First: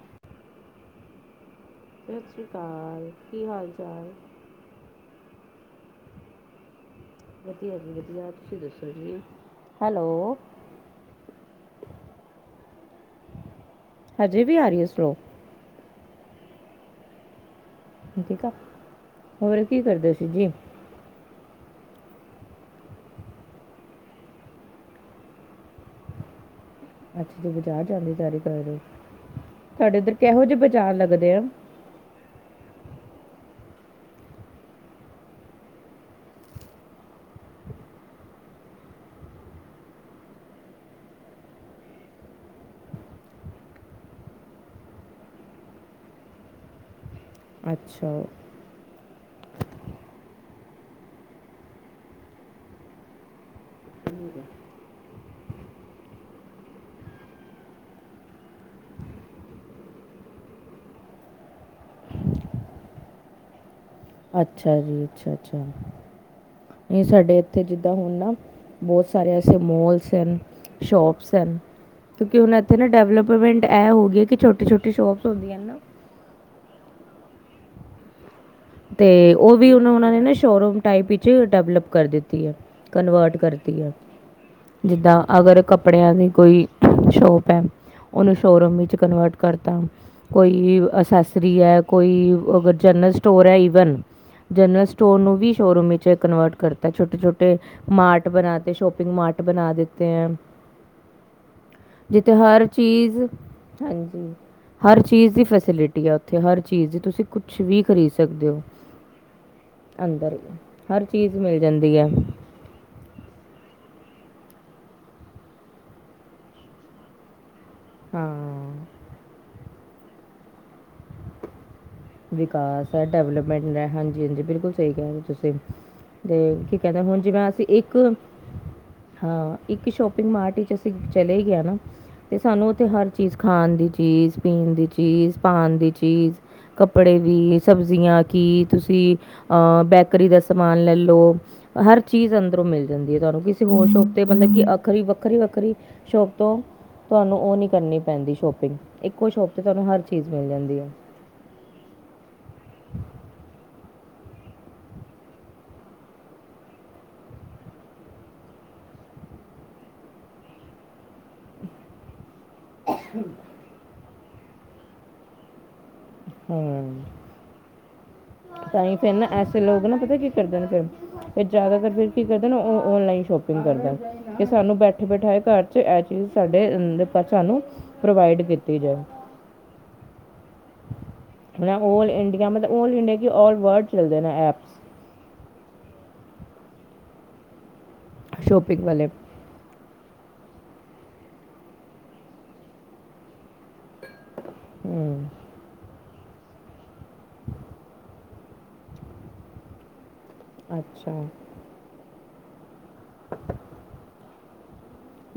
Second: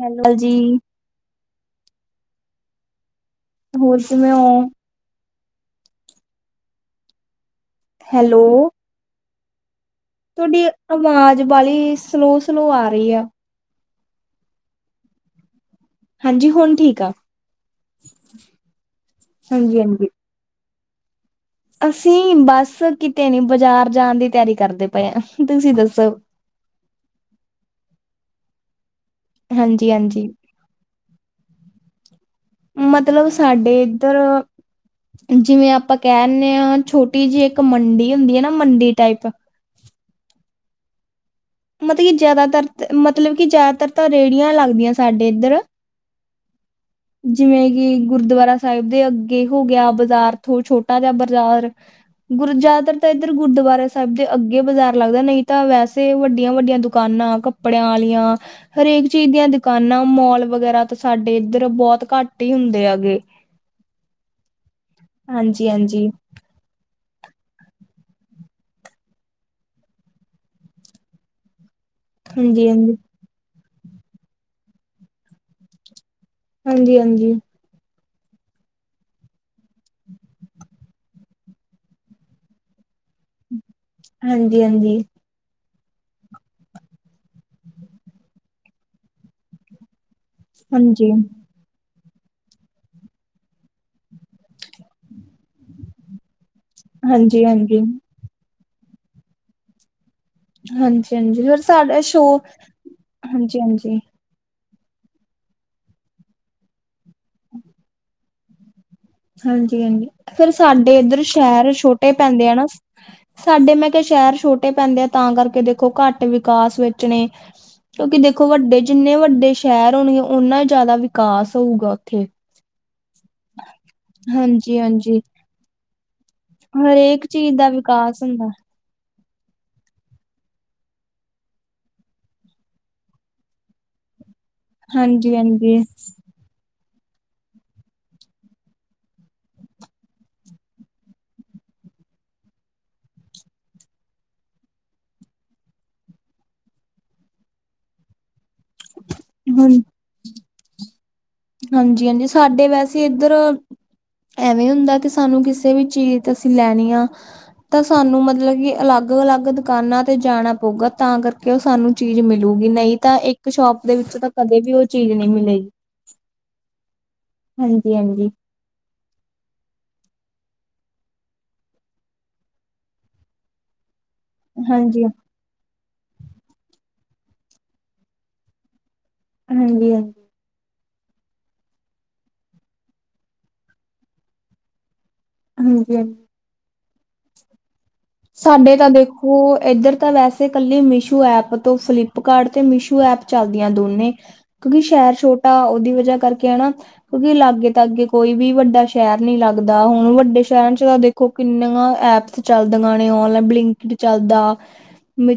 Hello ਜੀ। ਸਤਿ ਸ੍ਰੀ ਅਕਾਲ ਕੀ ਹਾਲ ਹੋਰ ਚਾਲ? ਕਿਵੇਂ ਹੋ? ਵਧੀਆ ਜੀ ਵਧੀਆ ਤੁਸੀਂ ਹੈਲੋ ਦੱਸੋ ਜੀ? ਹੈਲੋ। ਜੀ ਆਵਾਜ਼ ਬਾਲੀ ਸਲੋਅ ਸਲੋ ਆ ਰਹੀ ਆ। ਹਜੇ ਵੀ ਆ ਰੀ ਐ ਸਲੋ। ਹਾਂਜੀ ਹੁਣ ਠੀਕ ਆ। ਹੁਣ ਠੀਕ ਆ, ਹੋਰ ਹਾਂਜੀ ਕੀ ਹਾਂਜੀ। ਕਰਦੇ ਸੀ ਜੀ? ਅਸੀਂ ਬਸ ਕਿਤੇ ਨੀ ਬਾਜ਼ਾਰ ਜਾਣ ਦੀ ਤਿਆਰੀ ਕਰਦੇ ਪਏ ਆਂ, ਤੁਸੀਂ ਦੱਸੋ? ਅੱਛਾ ਜੀ ਬਾਜ਼ਾਰ ਜਾਣ ਦੀ ਤਿਆਰੀ ਕਰ ਰੇ ਓ ਹਾਂਜੀ ਤੁਆਡੇ ਇੱਧਰ ਹਾਂਜੀ ਕਿਹੋ ਜੇ ਬਾਜ਼ਾਰ ਲੱਗਦੇ ਆ? ਮਤਲਬ ਸਾਡੇ ਇੱਧਰ ਜਿਵੇਂ ਆਪਾਂ ਕਹਿਣੇ ਆਂ ਛੋਟੀ ਜੀਅ ਇੱਕ ਮੰਡੀ ਹੁੰਦੀ ਐ ਨਾ ਮੰਡੀ ਟਾਈਪ ਮਤਲਬ ਕਿ ਜਿਆਦਾਤਰ ਮਤਲਬ ਕਿ ਜ਼ਿਆਦਾਤਰ ਤਾਂ ਰੇਹੜੀਆਂ ਲੱਗਦੀਆਂ ਸਾਡੇ ਇੱਧਰ ਜਿਵੇਂ ਕਿ ਅੱਛਾ ਗੁਰਦੁਆਰਾ ਸਾਹਿਬ ਦੇ ਅੱਗੇ ਹੋ ਗਿਆ ਬਾਜ਼ਾਰ ਥੋ ਛੋਟਾ ਜਿਆ ਬਾਜ਼ਾਰ। ਗੁਰ ਜ਼ਿਆਦਾਤਰ ਤਾਂ ਇੱਧਰ ਗੁਰਦੁਆਰੇ ਸਾਹਿਬ ਦੇ ਅੱਗੇ ਬਾਜ਼ਾਰ ਲੱਗਦਾ ਨਈਂ ਤਾਂ ਵੈਸੇ ਵੱਡੀਆਂ ਵੱਡੀਆਂ ਦੁਕਾਨਾਂ ਕੱਪੜਿਆਂ ਆਲੀਆਂ ਹਰੇਕ ਚੀਜ਼ ਦੀਆਂ ਦੁਕਾਨਾਂ ਮੋਲ ਵਗੈਰਾ ਤਾਂ ਸਾਡੇ ਉੱਧਰ ਬੋਤ ਘੱਟ ਈ ਹੁੰਦੇ ਹੈਗੇ। ਅੱਛਾ ਜੀ, ਅੱਛਾ ਅੱਛਾ ਹਾਂਜੀ-ਹਾਂਜੀ, ਨਈਂ ਸਾਡੇ ਇੱਥੇ ਜਿੱਦਾਂ ਹੁਣ ਨਾ ਬੋਤ ਸਾਰੇ ਐਸੇ ਮੋਲਸ ਹਨ, ਸ਼ੋਪਸ ਹਨ। ਕਿਉਂਕਿ ਹੁਣ ਇੱਥੇ ਨਾ ਹਾਂਜੀ-ਹਾਂਜੀ, ਡਿਵਲਪਮੈਂਟ ਇਹ ਹੋ ਗਈ ਐ ਕਿ ਛੋਟੀ-ਛੋਟੀ ਸ਼ੋਪਸ ਹੁੰਦੀਆਂ ਨਾ ਹਾਂਜੀ ਹਾਂਜੀ। ਤੇ ਉਹ ਵੀ ਉਹ ਉਹਨਾਂ ਨੇ ਨਾ ਸ਼ੋਰੂਮ ਟਾਈਪ ਵਿੱਚ ਡਿਵਲਪ ਕਰ ਦਿੱਤੀ ਐ ਕਨਵਰਟ ਕਰ ਹਾਂਜੀ-ਹਾਂਜੀ। ਜਿੱਦਾਂ ਅਗਰ ਕੱਪੜਿਆਂ ਦੀ ਕੋਈ ਸ਼ੋਪ ਐ ਉਨੂੰ ਸ਼ੋਅਰੂਮ ਵਿੱਚ ਕਨਵਰਟ ਕਰਤਾ। ਕੋਈ ਹਾਂਜੀ, ਅਸੈਸਰੀ ਐ ਕੋਈ ਅਗਰ ਜਰਨਿਸਟ ਸਟੋਰ ਐ ਇਵਨ ਜਨਰਲ ਸਟੋਰ ਨੂੰ ਵੀ ਸ਼ੋਰੂਮ ਵਿਚ ਕਨਵਰਟ ਕਰਤਾ ਛੋਟੇ-ਛੋਟੇ ਹਾਂਜੀ-ਹਾਂਜੀ, ਮਾਰਟ ਬਣਾ ਤੇ ਸ਼ੋਪਿੰਗ ਮਾਰਟ ਬਣਾ ਦਿੱਤੇ ਐ। ਹਾਂਜੀ-ਹਾਂਜੀ ਫਿਰ ਸਾਡਾ ਜਿੱਥੇ ਸ਼ੋ ਹਰ ਚੀਜ਼ ਹਾਂਜੀ-ਹਾਂਜੀ, ਹਾਂਜੀ ਹਰ ਚੀਜ਼ ਦੀ ਫੈਸਿਲਿਟੀ ਆ ਉੱਥੇ ਹਰ ਚੀਜ਼ ਦੀ ਤੁਸੀਂ ਕੁਛ ਵੀ ਖਰੀਦ ਸਕਦੇ ਔ। ਹਾਂਜੀ ਹਾਂਜੀ, ਫੇਰ ਸਾਡੇ ਇੱਧਰ ਚੀਜ਼ ਮਿਲ ਸ਼ਹਿਰ ਜਾਂਦੀ ਹੈ ਛੋਟੇ ਪੈਂਦੇ ਆ ਨਾ [inaudible] ਸਾਡੇ ਮੈਂ ਕਿਆ ਸ਼ਹਿਰ ਛੋਟੇ ਪੈਂਦੇ ਆ ਤਾਂ ਕਰਕੇ ਦੇਖੋ ਘੱਟ ਵਿਕਾਸ ਵਿਚ ਨੇ ਕਿਉਂਕਿ ਦੇਖੋ ਵੱਡੇ ਹਾਂ ਜਿੰਨੇ ਵੱਡੇ ਸ਼ਹਿਰ ਹੋਣਗੇ ਓਨਾਂ ਜ਼ਿਆਦਾ ਵਿਕਾਸ ਹੋਊਗਾ ਉੱਥੇ। ਵਿਕਾਸ ਹੈ ਡਿਵਲਪਮੈਂਟ ਦਾ, ਹਾਂਜੀ ਹਾਂਜੀ ਬਿਲਕੁਲ ਸਈ ਕੈਅ ਰੇ ਔ ਤੁਸੀਂ। ਤੇ ਕੀ ਕੈਂਦੇ ਹੁਣ ਹਰੇਕ ਜਿਵੇਂ ਚੀਜ਼ ਅਸੀਂ ਦਾ ਇੱਕ ਵਿਕਾਸ ਹੁੰਦਾ ਹਾਂ ਇੱਕ ਸ਼ੋਪਿੰਗ ਮਾਰਟ ਵਿੱਚ ਅਸੀਂ ਚਲੇ ਗਏ ਨਾ ਤੇ ਸਾਨੂੰ ਉਥੇ ਹਰ ਚੀਜ਼ ਖਾਣ ਦੀ ਚੀਜ਼, ਪੀਣ ਦੀ ਹਾਂਜੀ ਚੀਜ਼, ਹਾਂਜੀ। ਪਾਣ ਦੀ ਚੀਜ਼। ਕੱਪੜੇ ਵੀ ਸਬਜ਼ੀਆਂ ਕੀ ਤੁਸੀਂ ਅਹ ਬੇਕਰੀ ਦਾ ਸਮਾਨ ਲਲੋ। ਹਰ ਚੀਜ਼ ਅੰਦਰੋਂ ਮਿਲ ਜਾਂਦੀ ਐ ਤੁਆਨੂੰ ਕਿਸੇ ਹੋਰ ਸ਼ੋਪ ਤੇ ਮਤਲਬ ਕਿ ਅਖਰੀ ਵੱਖਰੀ-ਵੱਖਰੀ ਸ਼ੋਪ ਤੋਂ ਤੁਆਨੂੰ ਉਹ ਨਈਂ ਕਰਨੀ ਪੈਂਦੀ ਸ਼ੋਪਿੰਗ। ਇੱਕੋ ਸ਼ੋਪ ਤੇ ਹਾਂ ਤਾਨੂੰ ਹਰ ਚੀਜ਼ ਮਿਲ ਜਾਂਦੀ ਐ। ਹਾਂਜੀ ਹਾਂਜੀ, ਸਾਡੇ ਵੈਸੇ ਇੱਧਰ ਐਵੇਂ ਹੁੰਦਾ ਤੇ ਸਾਨੂੰ ਕਿਸੇ ਵੀ ਚੀਜ਼ ਅਸੀਂ ਲੈਣੀ ਆ ਤਾਂ ਸਾਨੂੰ ਮਤਲਬ ਕਿ ਅਲੱਗ-ਅਲੱਗ ਦੁਕਾਨਾਂ ਤੇ ਜਾਣਾ ਪਊਗਾ ਤਾਂ ਕਰਕੇ ਸਾਨੂੰ ਚੀਜ਼ ਮਿਲੂਗੀ ਨਈਂ ਤਾਂ ਇੱਕ ਸ਼ੋਪ ਦੇ ਵਿੱਚ ਤਾਂ ਕਦੇ ਵੀ ਉਹ ਚੀਜ਼ ਨਈਂ ਮਿਲੇਗੀ। ਹਮ। ਹਾਂਜੀ, ਹਾਂਜੀ। ਤਾਂ ਹੀ ਫਿਰ ਨਾ, ਐਸੇ ਲੋਕ ਨਾ ਪਤਾ ਕੀ ਕਰਦੇ ਨੇ ਫਿਰ ਫਿਰ ਜ਼ਿਆਦਾਤਰ ਫਿਰ ਕੀ ਕਰਦਾ ਨਾ, ਉਹ ਔਨਲਾਈਨ ਸ਼ੋਪਿੰਗ ਕਰਦੇ। ਕਿ ਸਾਨੂੰ ਹਾਂਜੀ ਹਾਂਜੀ ਬੈਠੇ ਬੈਠਾਏ ਘਰ 'ਚ ਇਹ ਚੀਜ਼ ਸਾਡੇ ਸਾਨੂੰ, ਪ੍ਰੋਵਾਈਡ ਕੀਤੀ ਜਾਵੇ। ਹਾਂਜੀ, ਹਾਂਜੀ। ਮਤਲਬ ਓਲ ਇੰਡੀਆ, ਮਤਲਬ ਓਲ ਇੰਡੀਆ ਕਿ ਓਲ ਵਰਲਡ ਚੱਲਦੇ ਨੇ ਐਪ। ਹਾਂਜੀ, ਹਾਂ। ਸਾਡੇ ਸ਼ਾਪਿੰਗ ਤਾਂ ਵਾਲੇ ਦੇਖੋ, ਇੱਧਰ ਤਾਂ ਵੈਸੇ ਇਕੱਲੇ ਮਿਸ਼ੂ ਐਪ ਤੋਂ, ਫਲਿੱਪਕਾਰਟ ਤੇ ਮਿਸ਼ੂ ਐਪ ਚਲਦੀਆਂ ਦੋਨੇ ਕਿਉਂਕਿ ਸ਼ਹਿਰ ਹਮ, ਛੋਟ ਆ ਉਹਦੀ ਵਜ੍ਹਾ ਕਰਕੇ ਹਨਾ, ਕਿਉਂਕਿ ਲਾਗੇ ਤਾਗੇ ਕੋਈ ਵੀ ਵੱਡਾ ਸ਼ਹਿਰ ਨੀ ਲੱਗਦਾ ਹੁਣ ਵੱਡਾ ਸਾਡੇ ਸ਼ਹਿਰਾਂ 'ਚ ਤਾਂ ਅੱਛਾ ਦੇਖੋ ਕਿੰਨੀਆਂ ਐਪਸ ਚੱਲਦੀਆਂ ਨੇ ਓਨਲਾਈਨ, ਬਲਿੰਕਇਟ ਚੱਲਦਾ।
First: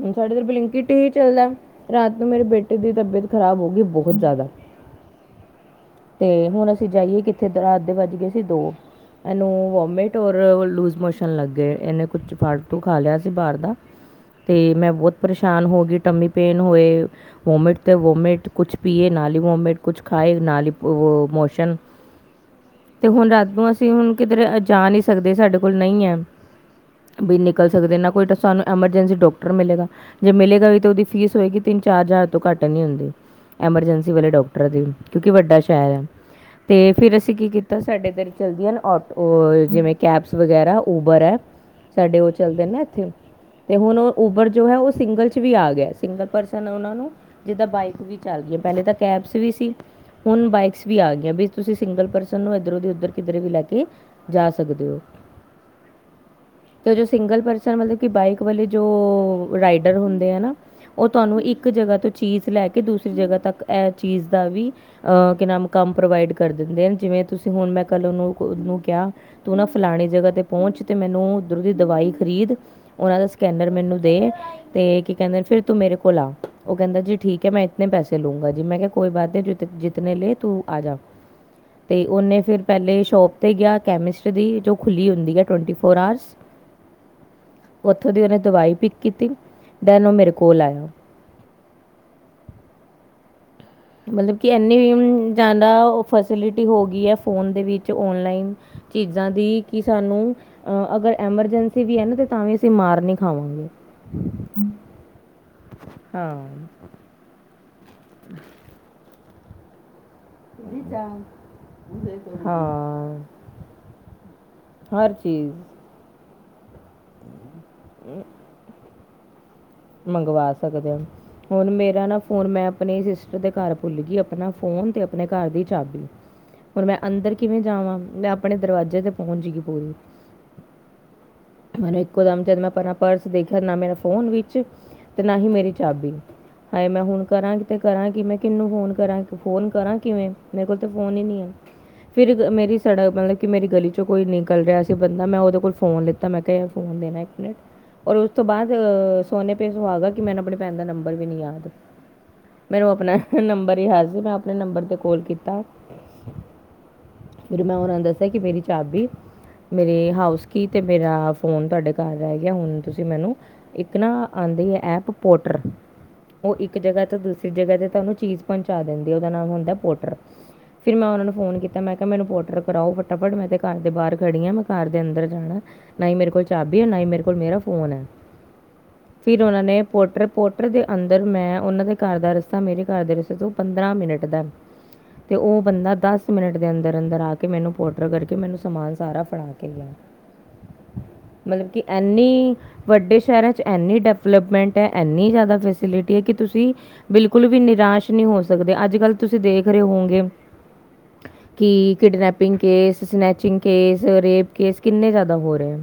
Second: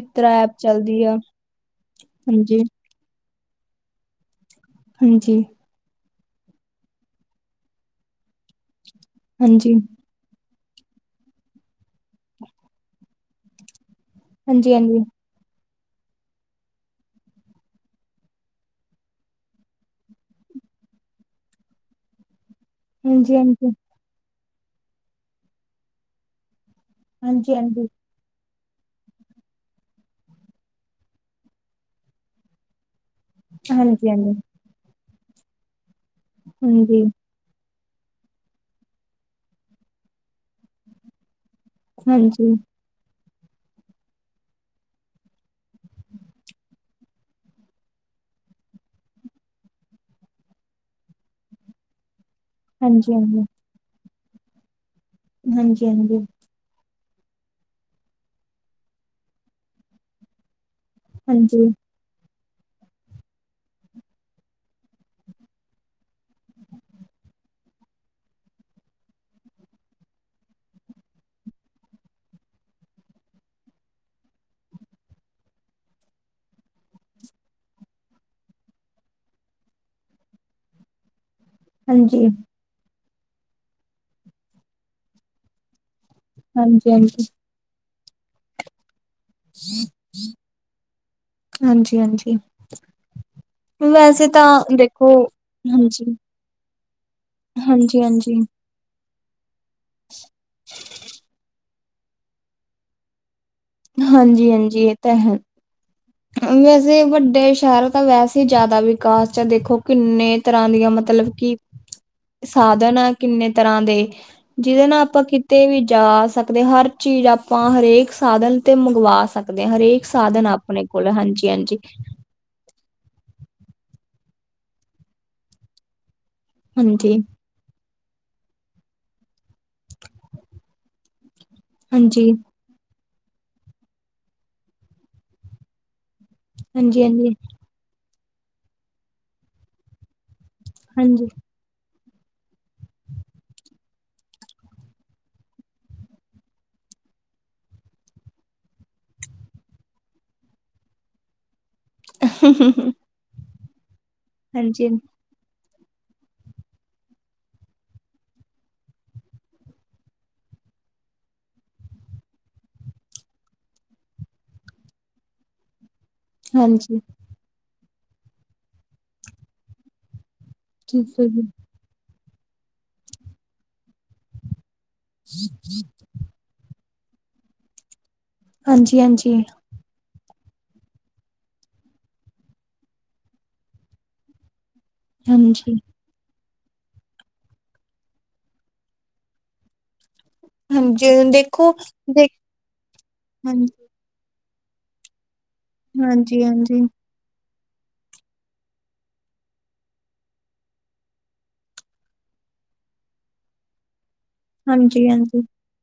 ਹੁਣ ਸਾਡੇ ਤੇ ਐਪ ਬਲਿੰਕਇੱਟ ਚੱਲਦੀ ਵੀ ਆ ਚੱਲਦਾ, ਰਾਤ ਨੂੰ ਮੇਰੇ ਹਾਂਜੀ ਬੇਟੇ ਦੀ ਤਬੀਅਤ ਖ਼ਰਾਬ ਹੋ ਗਈ ਬਹੁਤ ਜ਼ਿਆਦਾ ਹਾਂਜੀ। ਤੇ ਹੁਣ ਅਸੀਂ ਜਾਈਏ ਕਿੱਥੇ, ਰਾਤ ਦੇ ਵੱਜ ਗਏ ਸੀ ਦੋ, ਇਹਨੂੰ ਹਾਂਜੀ ਵੋਮਿਟ ਹੋਰ ਲੂਜ ਮੋਸ਼ਨ ਲੱਗੇ, ਇਹਨੇ ਕੁਛ ਫਾਲਤੂ ਖਾ ਲਿਆ ਸੀ ਬਾਹਰ ਦਾ ਤੇ ਮੈਂ ਹਾਂਜੀ ਬਹੁਤ ਪਰੇਸ਼ਾਨ ਹੋ ਗਈ, ਟਮੀ ਪੇਨ ਹੋਏ ਵੋਮਿਟ ਤੇ ਵੋਮਿਟ, ਕੁਛ ਪੀਏ ਨਾਲ ਹੀ ਵੋਮਿਟ, ਕੁਛ ਖਾਏ ਨਾਲ ਹੀ ਉਹ ਮੋਸ਼ਨ, ਤੇ ਹੁਣ ਹਾਂਜੀ ਰਾਤ ਹਾਂਜੀ ਨੂੰ ਅਸੀਂ ਹੁਣ ਕਿਧਰ ਆ ਜਾ ਨਹੀ ਸਕਦੇ ਸਾਡੇ ਕੋਲ ਨਹੀਂ ਹੈ, ਵੀ ਨਿਕਲ ਹਾਂਜੀ ਸਕਦੇ ਨਾ ਕੋਈ ਤਾਂ ਸਾਨੂੰ ਐਮਰਜੈਂਸੀ ਡਾਕਟਰ ਮਿਲੇਗਾ, ਜੇ ਮਿਲੇਗਾ ਵੀ ਤੇ ਉਹਦੀ ਫੀਸ ਹੋਏਗੀ ਤਿੰਨ ਚਾਰ ਹਜ਼ਾਰ ਤੋਂ ਘੱਟ ਨੀ ਹੁੰਦੀ। ਹਾਂਜੀ ਐਮਰਜੈਂਸੀ ਵਾਲੇ ਹਾਂਜੀ ਡਾਕਟਰ ਦੀ, ਕਿਉਂਕਿ ਵੱਡਾ ਸ਼ਹਿਰ ਹੈ ਤੇ ਹਾਂਜੀ ਹਾਂਜੀ ਫਿਰ ਅਸੀਂ ਅਸੀਂ ਕੀ ਕੀਤਾ ਸਾਡੇ ਇਧਰ ਚਲਦੀਆਂ ਨੇ ਆਟੋ, ਜਿਵੇਂ ਕੈਬਸ ਵਗੈਰਾ ਉਬਰ ਹੈ ਸਾਡੇ ਉਹ ਹਾਂਜੀ ਚੱਲਦੇ ਨੇ ਨਾ, ਇੱਥੇ ਤੇ ਹੁਣ ਉਬਰ ਜੋ ਹੈ ਉਹ ਸਿੰਗਲ 'ਚ ਵੀ ਆ ਗਿਆ, ਸਿੰਗਲ ਪਰਸਨ ਉਹ ਨੂੰ ਜਿੱਦਾਂ ਬਾਈਕਸ ਵੀ ਚੱਲ ਗਈਆਂ, ਪਹਿਲੇ ਤਾਂ ਕੈਬਸ ਵੀ ਸੀ। ਹੁਣ ਬਾਈਕਸ ਵੀ ਆ ਗਈਆਂ, ਬਾਈ ਤੁਸੀਂ ਸਿੰਗਲ ਪਰਸ ਨੂੰ ਇਧਰੋ ਦੀ ਹਾਂਜੀ ਉਧਰ, ਕਿਧਰ ਹਾਂਜੀ ਵੀ ਲੈ ਕੇ ਜਾ ਸਕਦੇ ਹੋ। ਹਾਂਜੀ, ਹਾਂਜੀ। ਅਤੇ ਉਹ ਜੋ ਸਿੰਗਲ ਪਰਸਨ, ਮਤਲਬ ਕਿ ਬਾਈਕ ਵਾਲੇ ਜੋ ਰਾਈਡਰ ਹੁੰਦੇ ਹੈ ਨਾ ਉਹ ਤੁਹਾਨੂੰ ਇੱਕ ਹਾਂਜੀ ਜਗ੍ਹਾ ਤੋਂ ਚੀਜ਼ ਲੈ ਕੇ, ਦੂਸਰੀ ਜਗ੍ਹਾ ਤੱਕ ਇਹ ਚੀਜ਼ ਦਾ ਵੀ ਅਹ ਕਿ ਨਾਮ ਕੰਮ ਪ੍ਰੋਵਾਈਡ ਕਰ ਦਿੰਦੇ ਨੇ, ਜਿਵੇਂ ਤੁਸੀਂ ਹੁਣ ਮੈਂ ਕੱਲ ਉਹਨੂੰ ਕਿਹਾ ਤੂੰ ਨਾ ਫਲਾਣੀ ਜਗ੍ਹਾ ਤੇ ਪਹੁੰਚ, ਤੇ ਮੈਨੂੰ ਉੱਧਰੋਂ ਦੀ ਦਵਾਈ ਖਰੀਦ ਉਹਨਾਂ ਦਾ ਸਕੈਨਰ ਮੈਨੂੰ ਦੇ ਤੇ ਕੀ ਕਹਿੰਦੇ ਫ਼ਿਰ ਤੂੰ ਮੇਰੇ ਕੋਲ ਆ, ਉਹ ਕਹਿੰਦਾ ਜੀ ਠੀਕ ਹੈ ਮੈਂ ਇਤਨੇ ਪੈਸੇ ਲੂੰਗਾ ਜੀ, ਮੈਂ ਕਿਹਾ ਕੋਈ ਬਾਤ ਨਹੀਂ ਜਿੱਤਨੇ ਲੈ ਤੂੰ ਆ ਜਾ, ਤੇ ਹਾਂਜੀ ਉਹਨੇ ਫਿਰ ਪਹਿਲੇ ਸ਼ੋਪ ਤੇ ਗਿਆ ਕੈਮਿਸਟ ਦੀ, ਜੋ ਖੁੱਲ੍ਹੀ ਹੁੰਦੀ ਹੈਟਵੈਂਟੀ ਫੋਰ ਆਰਸ ਹਾਂਜੀ, ਹਾਂਜੀ। ਉੱਥੋਂ ਦੀ, ਉਹਨੇ ਦਵਾਈ ਪਿੱਕ ਕੀਤੀ। ਡੈਨ ਉਹ ਮੇਰੇ ਕੋਲ ਆਇਆ, ਹਾਂਜੀ-ਹਾਂਜੀ, ਵੈਸੇ ਮਤਲਬ ਕਿ ਤਾਂ ਐਨੀ ਦੇਖੋ ਜ਼ਿਆਦਾ ਹਾਂਜੀ, ਫੈਸਿਲਿਟੀ ਹੋ ਗਈ ਹੈ, ਫੋਨ ਦੇ ਵਿੱਚ ਹਾਂਜੀ-ਹਾਂਜੀ। ਓਨਲਾਈਨ ਚੀਜ਼ਾਂ ਦੀ, ਕਿ ਸਾਨੂੰ ਅਗਰ ਐਮਰਜੈਂਸੀ ਵੀ ਹੈ ਨਾ ਤੇ ਤਾਂ ਵੀ ਅਸੀਂ ਮਾਰ ਨਹੀਂ ਖਾਵਾਂਗੇ। ਹਾਂਜੀ ਹਾਂਜੀ, ਇਹ ਤਾਂ ਹੈ। ਹਾਂ ਵੈਸੇ ਵੱਡੇ ਸ਼ਹਿਰ ਤਾਂ ਵੈਸੇ ਹੀ, ਜ਼ਿਆਦਾ ਵਿਕਾਸ 'ਚ ਦੇਖੋ ਕਿੰਨੇ ਤਰ੍ਹਾਂ ਦੀਆਂ, ਮਤਲਬ ਕਿ ਸਾਧਨ ਆ ਹਾਂ ਕਿੰਨੇ ਤਰਾਂ ਦੇ ਜਿਹਦੇ ਨਾਲ ਹਰ ਆਪਾਂ ਚੀਜ਼ ਕਿਤੇ ਵੀ ਜਾ ਆ ਸਕਦੇ, ਹਰ ਚੀਜ਼ ਆਪਾਂ ਹਰੇਕ ਸਾਧਨ ਤੇ ਮੰਗਵਾ ਸਕਦੇ। ਸਕਦੇ ਹ ਹਰੇਕ ਸਾਧਨ ਮੰਗਵਾ ਆਪਣੇ ਸਕਦੇ ਹਾਂ ਕੋਲ ਹਾਂਜੀ- ਹਾਂਜੀ। ਮੇਰਾ ਨਾ ਹੁਣ ਮੈਂ ਆਪਣੇ ਸਿਸਟਰ ਦੇ ਘਰ ਭੁੱਲ ਗਈ ਆਪਣਾ ਫੋਨ ਤੇ ਆਪਣੇ ਘਰ ਦੀ ਚਾਬੀ। ਹੁਣ ਮੈਂ ਹਾਂਜੀ। ਅੰਦਰ ਕਿਵੇਂ ਜਾਵਾਂ ਮੈਂ ਆਪਣੇ ਦਰਵਾਜ਼ੇ ਤੇ ਪਹੁੰਚ ਗੀ ਪੂਰੀ। ਮੈਨੂੰ ਇੱਕੋ ਹਾਂਜੀ, ਦਮ ਜਦ ਮੈਂ ਆਪਣਾ ਪਰਸ ਦੇਖਿਆ ਨਾ ਮੇਰਾ ਫੋਨ ਵਿੱਚ, ਤੇ ਨਾ ਹੀ ਮੇਰੀ ਚਾਬੀ ਹਾਏ ਮੈਂ ਹੁਣ ਹਾਂਜੀ-ਹਾਂਜੀ, ਕਰਾਂ- ਤੇ ਕਰਾਂ ਕਿ ਮੈਂ ਕਿਨੂੰ ਫੋਨ ਕਰਾਂ, ਫੋਨ ਕਰਾਂ ਕਿਵੇਂ ਮੇਰੇ ਕੋਲ ਤੇ ਫੋਨ ਹੀ ਹਾਂਜੀ, ਨੀ ਐ। ਫੇਰ ਇਕ ਮੇਰੀ ਸੜਕ ਮਤਲਬ ਕਿ ਮੇਰੀ ਗਲੀ ਚੋਂ ਕੋਈ ਨਿਕਲ ਰਿਹਾ ਸੀ ਬੰਦਾ ਮੈਂ ਉਹਦੇ ਕੋਲ ਫੋਨ ਲਿੱ- ਤਾਂ ਮੈਂ ਕਿਹਾ ਫੋਨ ਦੇਣਾ ਇੱਕ ਮਿੰਟ ਔਰ ਉਸ ਤੋਂ ਬਾਅਦ, ਸੋਨੇ ਪੇ ਸੁਹਾਗਾ ਕਿ ਮੈਨੂੰ ਆਪਣੇ ਪੈਣ ਦਾ ਨੰਬਰ ਵੀ ਨੀ ਯਾਦ, ਮੈਨੂੰ ਆਪਣਾ। ਫੇਰ ਨੰਬਰ ਹੀ ਯਾਦ ਸੀ ਮੈਂ ਆਪਣੇ ਨੰਬਰ ਹਾਂਜੀ, ਤੇ ਕੋਲ ਕੀਤਾ। ਫੇਰ ਮੈਂ ਉਹਨਾਂ ਨੇ ਦੱਸਿਆ ਕਿ ਮੇਰੀ ਚਾਬੀ ਮੇਰੇ ਹਾਊਸ ਕੀ, ਤੇ ਮੇਰਾ ਫੋਨ ਤੁਹਾਡੇ ਘਰ ਰਹਿ ਗਿਆ ਹੁਣ ਤੁਸੀਂ ਮੈਨੂੰ, ਇੱਕ ਨਾ ਆਉਂਦੀ ਹੈ, ਐਪ ਪੋਟਰ ਉਹ ਇੱਕ ਹਾਂਜੀ। ਜਗਾ ਤੋਂ ਦੂਸ- ਦੀ ਜਗਾ ਤੇ ਉਹਨੂੰ ਚੀਜ਼ ਪਹੁੰਚਾ ਦਿੰਦੀ ਹੈ। ਉਹਦਾ ਨਾਮ ਹੁੰਦਾ ਪੋਟਰ ਫੇਰ ਮੈਂ ਠੀਕ ਉਹ ਹੈ ਨੂੰ ਜੀ, ਫੋਨ ਕੀਤ- ਤਾਂ ਮੈਂ ਕਿਹਾ ਮੈਨੂੰ ਪੋਟਰ ਕਰਾਓ ਫਟਾਫਟ ਮੈਂ ਤੇ ਘਰ ਦੇ ਬਾਹਰ ਖੜੀ ਆ ਮੈਂ ਘਰ ਦੇ ਅੰਦਰ ਜਾਣਾ ਨਾ ਹੀ ਮੇਰੇ ਕੋਲ ਚਾਬੀ ਹੈ, ਨਾ ਹੀ ਮੇਰੇ ਕੋਲ ਮੇਰਾ ਫੋਨ ਹੈ। ਹਾਂਜੀ- ਹਾਂਜੀ। ਫਿਰ ਉਹਨਾਂ ਨੇ- ਪੋਟਰ, ਪੋਟਰ ਦੇ ਅੰਦਰ ਮੈਂ ਉਹਨਾਂ ਦੇ ਘਰ ਦਾ ਰਸਤਾ ਮੇਰੇ ਘਰ ਦੇ ਰਸਤੇ ਤੋਂ ਪੰਦਰਾਂ ਮਿੰਟ ਦਾ। ਤੇ ਉਹ ਹਾਂਜੀ। ਬੰਦਾ ਦੱਸ- ਮਿੰਟ ਦੇ ਅੰਦਰ- ਅੰਦਰ ਆ ਕੇ ਮੈਨੂੰ ਪੋਟਰ ਕਰਕੇ ਮੈਨੂੰ ਸਮਾਨ ਸਾਰਾ ਫੜਾ ਕੇ ਗਿਆ। ਹਾਂਜੀ ਮਤਲਬ ਦੇਖੋ ਕਿ ਦੇ ਐਨੀ ਵੱਡੇ ਸ਼ਹਿਰਾਂ ਚ- ਹਾਂਜੀ ਇਨੀ ਡਿਵਲਪਮੈਂਟ ਹੈ। ਇੰਨੀ ਜ਼ਿਆਦਾ ਫੈਸਿਲਿਟੀ ਹੈ। ਕਿ ਹਾਂਜੀ ਤੁਸੀਂ ਹਾਂਜੀ ਬਿਲਕੁਲ ਵੀ ਨਿਰਾਸ਼ ਨਹੀਂ ਹੋ ਸਕਦੇ ਅੱਜ ਕੱਲ ਤੁਸੀਂ ਦੇਖ ਰਹੇ ਹੋਂਗੇ। ਕਿ kidnapping case, snatching case, rape case ਹਾਂਜੀ ਕਿੰਨੇ ਜ਼ਿਆਦਾ ਹਾਂਜੀ ਹੋ ਰਹੇ ਹੈ।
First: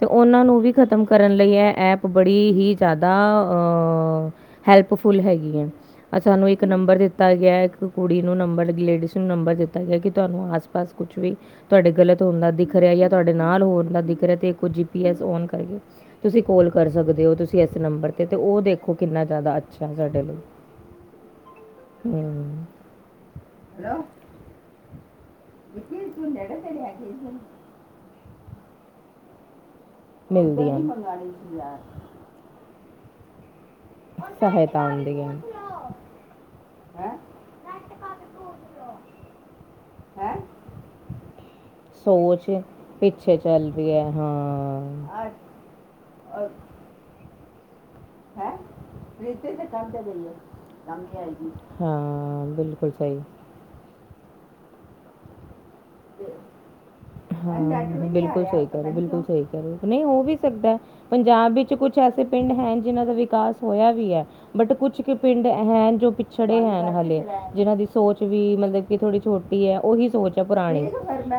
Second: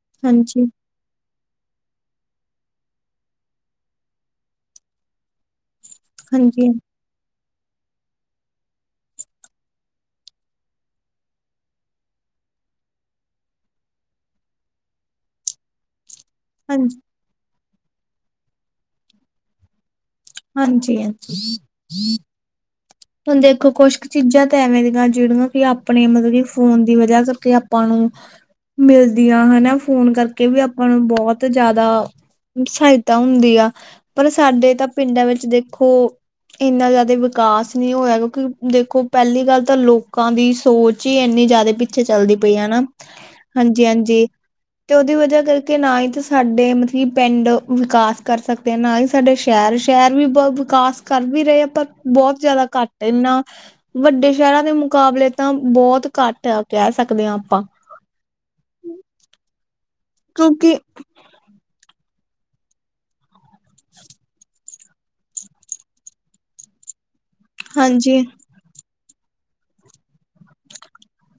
ਤੇ ਉਹਨਾਂ ਨੂੰ ਹਾਂਜੀ ਵੀ ਖ਼ਤਮ ਕਰਨ ਲਈ ਇਹ ਐਪ, ਬੜੀ ਹੀ ਜ਼ਿਆਦਾ ਅ ਹੈਲਪਫੁਲ ਹੈਗੀ ਹੈ। ਆ ਸਾਨੂੰ ਇੱਕ ਹਾਂਜੀ ਨੰਬਰ ਦਿ- ਤਾ ਗਿਆ, ਇੱਕ ਕੁੜੀ ਨੂੰ ਨੰਬਰ, ਲੇਡੀਜ਼ ਨੂੰ ਨੰਬਰ ਦਿੱਤਾ ਗਿਆ ਕਿ ਤੁਹਾਨੂੰ ਆਸ- ਪਾਸ ਕੁਛ ਵੀ- ਤੁਹਾਡੇ ਗਲਤ ਹੋਣ ਦਾ ਦਿਖ ਰਿਹਾ ਯਾਂ ਤੁਹਾਡੇ ਨਾਲ ਹੋਣ ਦਾ ਦਿਖ ਰਿਹਾ ਤੇ ਓਹ ਇਕ ਜੀ ਪੀ ਐਸ ਓਣ ਕਰਕੇ ਤੁਸੀਂ ਕੋਲ ਕਰ ਹਾਂਜੀ ਸਕਦੇ ਹੋ। ਤੁਸੀਂ ਇਸ ਨੰਬਰ ਤੇ, ਤੇ ਉਹ ਦੇਖੋ ਕਿੰਨਾ ਜ਼ਿਆਦਾ ਅੱਛਾ ਐ ਸਾਡੇ ਲਈ। ਹਾਂਜੀ- ਹਾਂਜੀ। ਹਮ, ਹੁਣ ਦੇਖੋ ਕੁਛ ਕੁ ਚੀਜ਼ਾਂ ਤਾਂ ਐਵੇਂ ਦੀਆਂ ਜਿਹੜੀਆਂ ਕਿ ਆਪਣੇ ਮਤਲਬ ਕਿ ਫੋਨ ਦੀ ਵਜਾ ਕਰਕੇ ਆ- ਆਪਾਂ ਨੂੰ ਮਿਲਦੀਆਂ ਹਨਾ ਫੋਨ ਕਰਕੇ ਵੀ ਮਿਲਦੀਆਂ ਨੇ ਆਪਾਂ ਨੂੰ ਬਹੁਤ ਜ਼ਿਆਦਾ। ਸਹਾਇਤਾ ਹੁੰਦੀ ਆ। ਪਰ ਸਾਡੇ ਸਹਾਇਤਾ ਤਾਂ ਹੁੰਦੀ ਪਿੰਡਾਂ ਹੈ ਵਿੱਚ ਦੇਖੋ ਇੰਨਾ ਜ਼ਿਆਦਾ ਵਿਕਾਸ ਨਹੀਂ ਹੋਇਆ ਕਿਉਂਕਿ ਦੇਖੋ ਪਹਿਲੀ ਗੱਲ ਤਾਂ ਲੋਕਾਂ ਦੀ ਸੋਚ ਹੀ ਇੰਨੀ ਜ਼ਿਆਦਾ ਪਿੱਛੇ ਚੱਲਦੀ ਸੋਚ ਪਈ ਹੈ। ਨਾ। ਪਿੱਛੇ ਚੱਲ ਹਾਂਜੀ ਰੀ ਹੈ ਹਾਂਜੀ ਹਾਂ। ਤੇ ਉਹਦੀ ਵਜਾ ਕਰਕੇ ਨਾ ਹੀ ਤਾਂ ਸਾਡੇ ਮਤਲਬ ਕਿ ਪਿੰਡ ਵਿਕਾਸ। ਕਰ ਸਕਦੇ ਹਾਂ, ਨਾ ਹੀ ਸਾਡੇ ਸ਼ਹਿਰ, ਸ਼ਹਿਰ ਵੀ ਬ ਵਿਕਾਸ ਕਰ ਵੀ ਰਹੇ ਆ ਤਾ ਬਹੁਤ ਹਾਂ ਜ਼ਿਆਦਾ। ਬਿਲਕੁਲ ਘੱਟ ਸਹੀ ਇੰਨਾ ਵੱਡੇ ਸ਼ਹਿਰਾਂ ਦੇ ਮੁਕਾਬਲੇ ਤਾਂ ਬਹੁਤ ਘੱਟ ਆ, ਕਹਿ ਸਕਦੇ ਹਾਂ ਆਪਾਂ। ਬਿਲਕੁਲ ਸਹੀ ਕਰ ਰਹੇ-ਬਿਲਕੁਲ ਸਹੀ ਕਰ ਰਹੇ ਨਹੀਂ ਹੋ ਵੀ ਸਕਦਾ ਕਿਉਂਕਿ ਹੈ। ਪੰਜਾਬ ਵਿੱਚ ਕੁਛ ਐਸੇ ਪਿੰਡ ਹੈ ਨ ਜਿਨਾਂ ਦਾ ਵਿਕਾਸ ਹੋਇਆ ਵੀ ਹੈ। ਬਟ ਕੁਛ ਕੁ ਪਿੰਡ ਹੈ ਜੋ ਪਿਛੜੇ ਹੈ ਹਲੇੇ। ਜਿਹਨਾਂ ਦੀ ਹਾਂਜੀ ਸੋਚ ਵੀ ਮਤਲਬ ਕਿ ਥੋੜੀ ਛੋਟੀ ਹੈ ਉਹੀ ਸੋਚ ਹੈ ਪੁਰਾਣੀ।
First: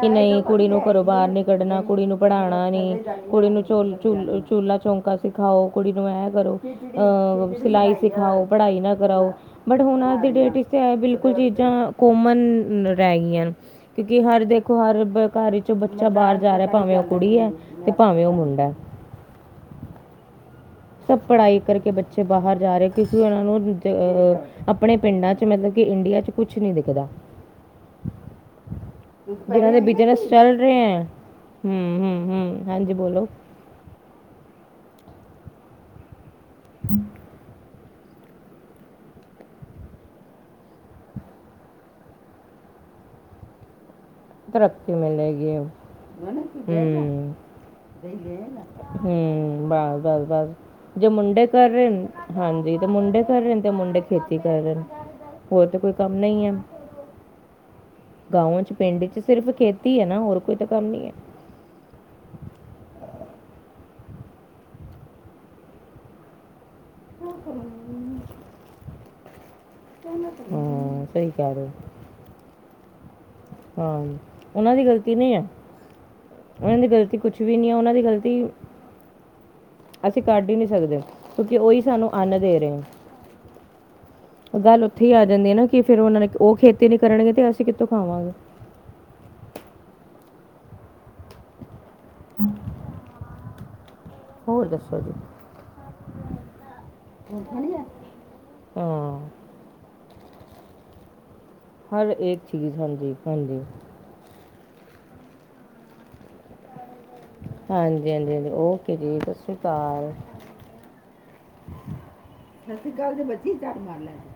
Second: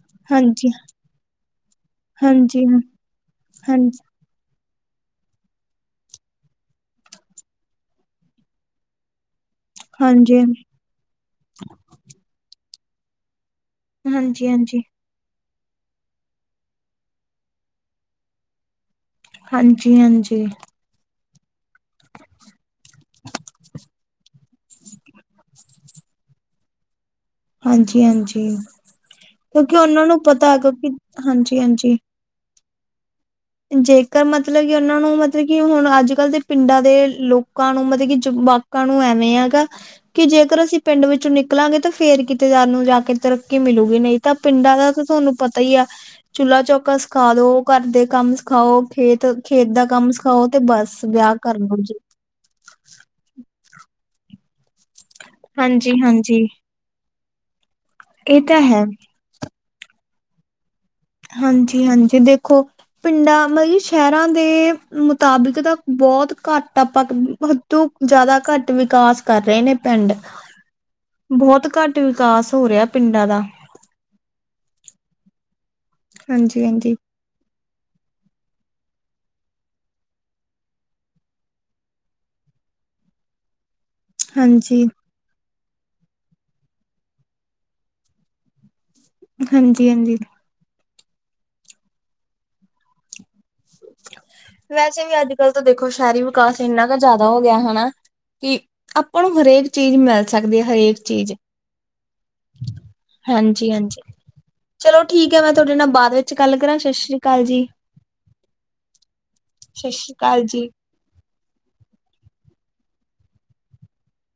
ਕਿ ਨਹੀਂ ਕੁੜੀ ਹਾਂਜੀ ਨੂੰ ਘਰੋਂ ਬਾਹਰ ਨੀ ਕੱਢਣਾ ਕੁੜੀ ਨੂੰ ਹਾਂਜੀ ਪੜ੍ਹਾਉਣਾ ਹਾਂ ਨੀ ਕੁੜੀ ਨੂੰ। ਹਾਂਜੀ [unintelligible] ਚੁੱਲਾ ਚੌਂਕਾ ਸਿਖਾਓ ਕੁੜੀ ਨੂੰ ਐਂ ਕਰੋ ਅਹ ਸਿਲਾਈ ਸਿਖਾਓ ਪੜ੍ਹਾਈ ਨਾ ਕਰਾਓ। ਬਟ ਹੁਣ ਅੱਜ ਦੀ ਹਾਂਜੀ ਡੇਟ ਇਹ ਬਿਲਕੁਲ ਚੀਜ਼ਾਂ ਕੋਮਨ ਰਹਿ ਗਈਆਂ। ਕਿਉਂਕਿ ਹਰ ਹਾਂਜੀ ਦੇਖੋ ਹਾਂਜੀ ਹਰ ਘਰ ਵਿੱਚ ਬੱਚਾ ਬਾਹਰ ਜਾ ਰਿਹਾ ਭਾਵੇਂ ਉਹ ਕੁੜੀ ਹੈ ਤੇ ਭਾਵੇਂ ਉਹ ਮੁੰਡਾ ਹੈ। ਹਾਂਜੀ ਹਾਂਜੀ। ਸੱਭ ਪੜ੍ਹਾਈ ਕਰਕੇ ਬੱਚੇ ਬਾਹਰ ਜਾ ਰਹੇ, ਕਿਉਂਕਿ ਉਹਨਾਂ ਨੂੰ ਦੂਜੇ ਅ ਅ ਆਪਣੇ ਪਿੰਡਾਂ 'ਚ, ਮਤਲਬ ਕਿ ਇੰਡੀਆ 'ਚ, ਕੁਝ ਨਹੀਂ ਦਿਖਦਾ। ਹਾਂਜੀ ਹਾਂਜੀ ਕਿਉਂਕਿ [unintelligible] ਉਹਨਾਂ ਨੂੰ ਬਿਜਨਸ ਚੱਲ ਪਤਾ ਰਹੇ ਕਿਉਂਕਿ ਹੈ। ਹਾਂਜੀ ਹਾਂਜੀ ਹੂੰ-ਹੂੰ ਹੂੰ, ਹਾਂਜੀ ਬੋਲੋ। ਜੇਕਰ, ਮਤਲਬ ਕਿ ਉਹਨਾਂ ਨੂੰ, ਮਤਲਬ ਕਿ ਹੁਣ ਅੱਜ ਕੱਲ ਦੇ। ਪਿੰਡਾਂ ਦੇ ਲੋਕਾਂ ਨੂੰ, ਮਤਲਬ ਕਿ ਜੰਬਾਕਾਂ ਨੂੰ, ਐਵੇਂ ਹੈਗਾ। ਕਿ ਜੇਕਰ ਅਸੀਂ ਪਿੰਡ ਵਿੱਚ ਨਿਕਲਾਂਗੇ ਤਾਂ ਫਿਰ ਕਿਤੇ ਸਾਨੂੰ ਜਾ ਕੇ ਤਰੱਕੀ ਮਿਲੂਗੀ, ਨਹੀਂ? ਤਾਂ ਪਿੰਡਾਂ ਦਾ ਤਰੱਕੀ ਤਾਂ ਤੁਹਾਨੂੰ ਮਿਲੇਗੀ ਪਤਾ ਹੂੰ ਹੀ ਆ, ਚੁੱਲਾ ਚੌਕਾ ਸਿਖਾ ਦੋ, ਓ ਕਰਦੇ। ਹੂੰ, ਬਸ ਬਸ ਸਿਖਾਓ ਬਸ, ਤੇ ਜੋ ਵਿਆਹ ਮੁੰਡੇ ਕਰ ਲੋ ਜੀ ਰਹੇ। ਹਾਂਜੀ, ਤੇ ਮੁੰਡੇ ਕਰ ਰੇ ਨ ਤੇ ਮੁੰਡੇ ਖੇਤੀ ਕਰ ਰੇ ਨ, ਹੋਰ ਤੇ ਹਾਂਜੀ ਕੋਈ ਕੰਮ ਨਹੀਂ ਹਾਂਜੀ ਹੈ। ਇਹ ਤਾਂ ਗਾਵਾਂ 'ਚ, ਹੈ ਪਿੰਡ 'ਚ ਸਿਰਫ਼ ਖੇਤੀ ਹੈ ਨਾ, ਹੋਰ ਕੋਈ ਤੇ ਕੰਮ ਹਾਂਜੀ, ਹਾਂਜੀ, ਦੇਖੋ। ਪਿੰਡਾਂ ਮਤਲਬ ਸ਼ਹਿਰਾਂ ਦੇ ਮੁਤਾਬਿਕ ਤਾਂ ਬੌਤ ਘੱਟ। ਤਾਪਾਂ ਤੂੰ ਜ਼ਿਆਦਾ ਘੱਟ ਵਿਕਾਸ ਕਰ ਰੇ ਨੇ ਪਿੰਡ। ਹੂੰ ਸਹੀ ਕਿਹਾ। ਬਹੁਤ ਘੱਟ ਵਿਕਾਸ ਹੋ ਰਿਹਾ ਪਿੰਡਾਂ ਦਾ। ਹਾਂ, ਉਹਨਾਂ ਦੀ ਗ਼ਲਤੀ ਨਹੀਂ ਹੈ। ਉਹਨਾਂ ਦੀ ਹਾਂਜੀ-ਹਾਂਜੀ। ਗ਼ਲਤੀ ਕੁਛ ਵੀ ਨਹੀਂ ਹੈ, ਉਹਨਾਂ ਦੀ ਗ਼ਲਤੀ। ਅਸੀਂ ਕੱਢ ਹੀ ਨਹੀਂ ਸਕਦੇ, ਕਿਉਂਕਿ ਉਹੀ ਸਾਨੂੰ ਅੰਨ ਦੇ ਰਹੇ ਨੇ। ਹਾਂਜੀ, ਗੱਲ ਉੱਥੇ ਹੀ ਆ ਜਾਂਦੀ ਹੈ ਨਾ ਕਿ ਫਿਰ ਉਹ ਖੇਤੀ ਨਹੀਂ ਕਰਨਗੇ, ਤੇ ਅਸੀਂ ਕਿੱਥੋਂ ਖਾਵਾਂਗੇ? ਹਾਂਜੀ ਹਾਂਜੀ। [inaudible] [inaudible] ਵੈਸੇ ਜੀ ਵੀ ਅੱਜ ਕੱਲ ਤਾਂ ਦੇਖੋ, ਸ਼ਹਿਰੀ ਵਿਕਾਸ ਇਨਾ ਕ ਜ਼ਿਆਦਾ ਹੋ ਗਿਆ, ਹੈਨਾ? ਕਿ ਆਪਾਂ ਹਾਂ ਨੂੰ ਹਰੇਕ ਚੀਜ਼ ਮਿਲ ਸਕਦੀ ਹੈ, ਹਰੇਕ ਚੀਜ਼। ਹਰ ਏਕ ਚੀਜ਼, ਹਾਂਜੀ ਹਾਂਜੀ। ਹਾਂਜੀ-ਹਾਂਜੀ। ਚਲੋ ਠੀਕ ਹੈ, ਮੈਂ ਤੁਹਾਡੇ ਨਾਲ ਬਾਦ ਵਿੱਚ ਗੱਲ ਕਰਾਂ। ਸ਼੍ਰੀ ਸਤਿ ਅਕਾਲ ਜੀ। ਹਾਂਜੀ, ਹਾਂਜੀ, ਹਾਂਜੀ। ਓਕੇ ਜੀ, ਸਤਿ ਸ਼੍ਰੀ ਸਤਿ ਅਕਾਲ। ਸ੍ਰੀ ਜੀ। ਸਤਿ ਸ੍ਰੀ ਅਕਾਲ ਤੇ ਬਚੀ ਝਾਤ ਮਾਰ ਲੈਨ।